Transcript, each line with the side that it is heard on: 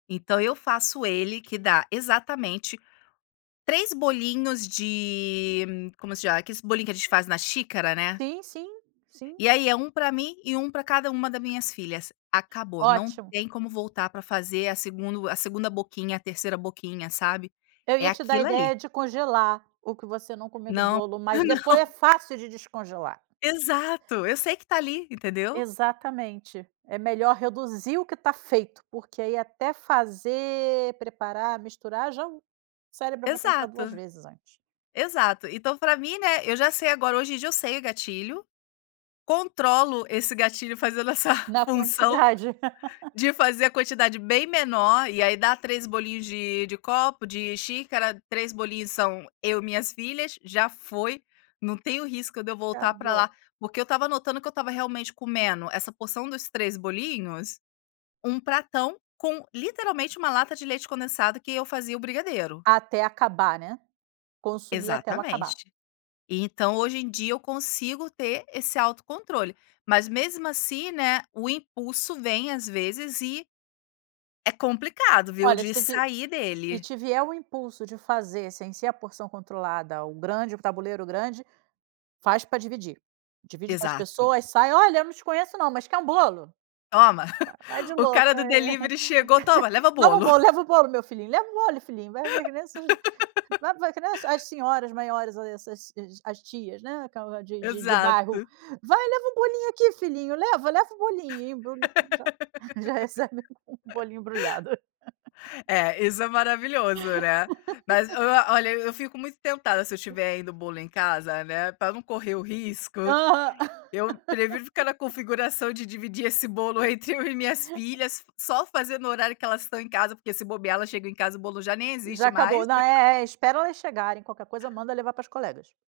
left: Então eu faço ele que dá, exatamente, 3 bolinhos de como se chama? Aqueles bolinhos que gente faz na xícara, né.
right: Sim, sim, sim.
left: E aí, é 1 para mim e 1 para cada uma da minhas filhas, acabou. Não
right: Ótimo.
left: tem como voltar para fazer a segundo a segunda boquinha, a terceira boquinha, sabe.
right: Eu
left: É
right: ia te dar a
left: aquilo ali.
right: ideia de congelar o que você não comer do
left: Não,
right: bolo, mas depois é
left: não.
right: fácil de descongelar.
left: Exato, eu sei que está ali, entendeu?
right: Exatamente. É melhor reduzir o que está feito, porque aí até fazer, preparar, misturar já o cérebro vai pensar 2
left: Exato.
right: vezes antes.
left: Exato. Então pra mim, né, eu já sei agora. Hoje em dia, eu sei o gatilho, controlo esse gatilho fazendo essa
right: Na
left: função,
right: quantidade.
left: de fazer a quantidade bem menor. E aí, dá 3 bolinhos de de copo, de xícara. 3 bolinhos são eu e minhas filhas. Já foi, não tenho risco de eu
right: Tá
left: voltar para lá.
right: bom.
left: Porque eu estava notando que eu estava realmente comendo, essa porção dos 3 bolinhos, um pratão com, literalmente, uma lata de leite condensado que eu fazia o brigadeiro.
right: Até acabar, né. "Consumir até eu acabar".
left: Exatamente. E, então, hoje em dia, eu consigo ter esse autocontrole. Mas, mesmo assim, né, o impulso vem, às vezes, e é complicado, viu,
right: Olha, se
left: de
right: v
left: sair
right: se
left: dele.
right: te vier o impulso de fazer sem ser a porção controlada, o grande, o tabuleiro grande, faz pra dividir. Divide com as
left: Exato.
right: pessoas. Sai: “Olha, eu não te conheço não, mas quer um bolo?”
left: Toma!
right: Va vai de
left: O
right: louca:
left: cara do
right: “Eh,
left: delivery chegou: "Toma, leva
right: toma o
left: bolo".
right: bolo, leva o bolo meu filhinho, leva o bolo, filhinho”. Vai vai que nem essas vai vai que nem as as senhoras maiores, essas as tias, né, aquela de de de bairro:
left: Exato.
right: “Vai, leva o bolinho aqui, filhinho. Leva, leva, leva o bolinho”. Embrulha já já recebe o bolinho embrulhado.
left: É, isso é maravilhoso, né. Mas o o olha, eu fico muito tentada, se eu tiver ainda o bolo em casa, né, para não correr o risco,
right: Aham.
left: eu prefiro ficar na configuração de dividir esse bolo entre eu e minhas filhas, só fazer no horário que elas estão em casa, porque, se bobear, elas chegam em casa, o bolo já nem existe
right: Já acabou.
left: mais.
right: Não, é, é, espera elas chegarem. Qualquer coisa manda levar para as colegas.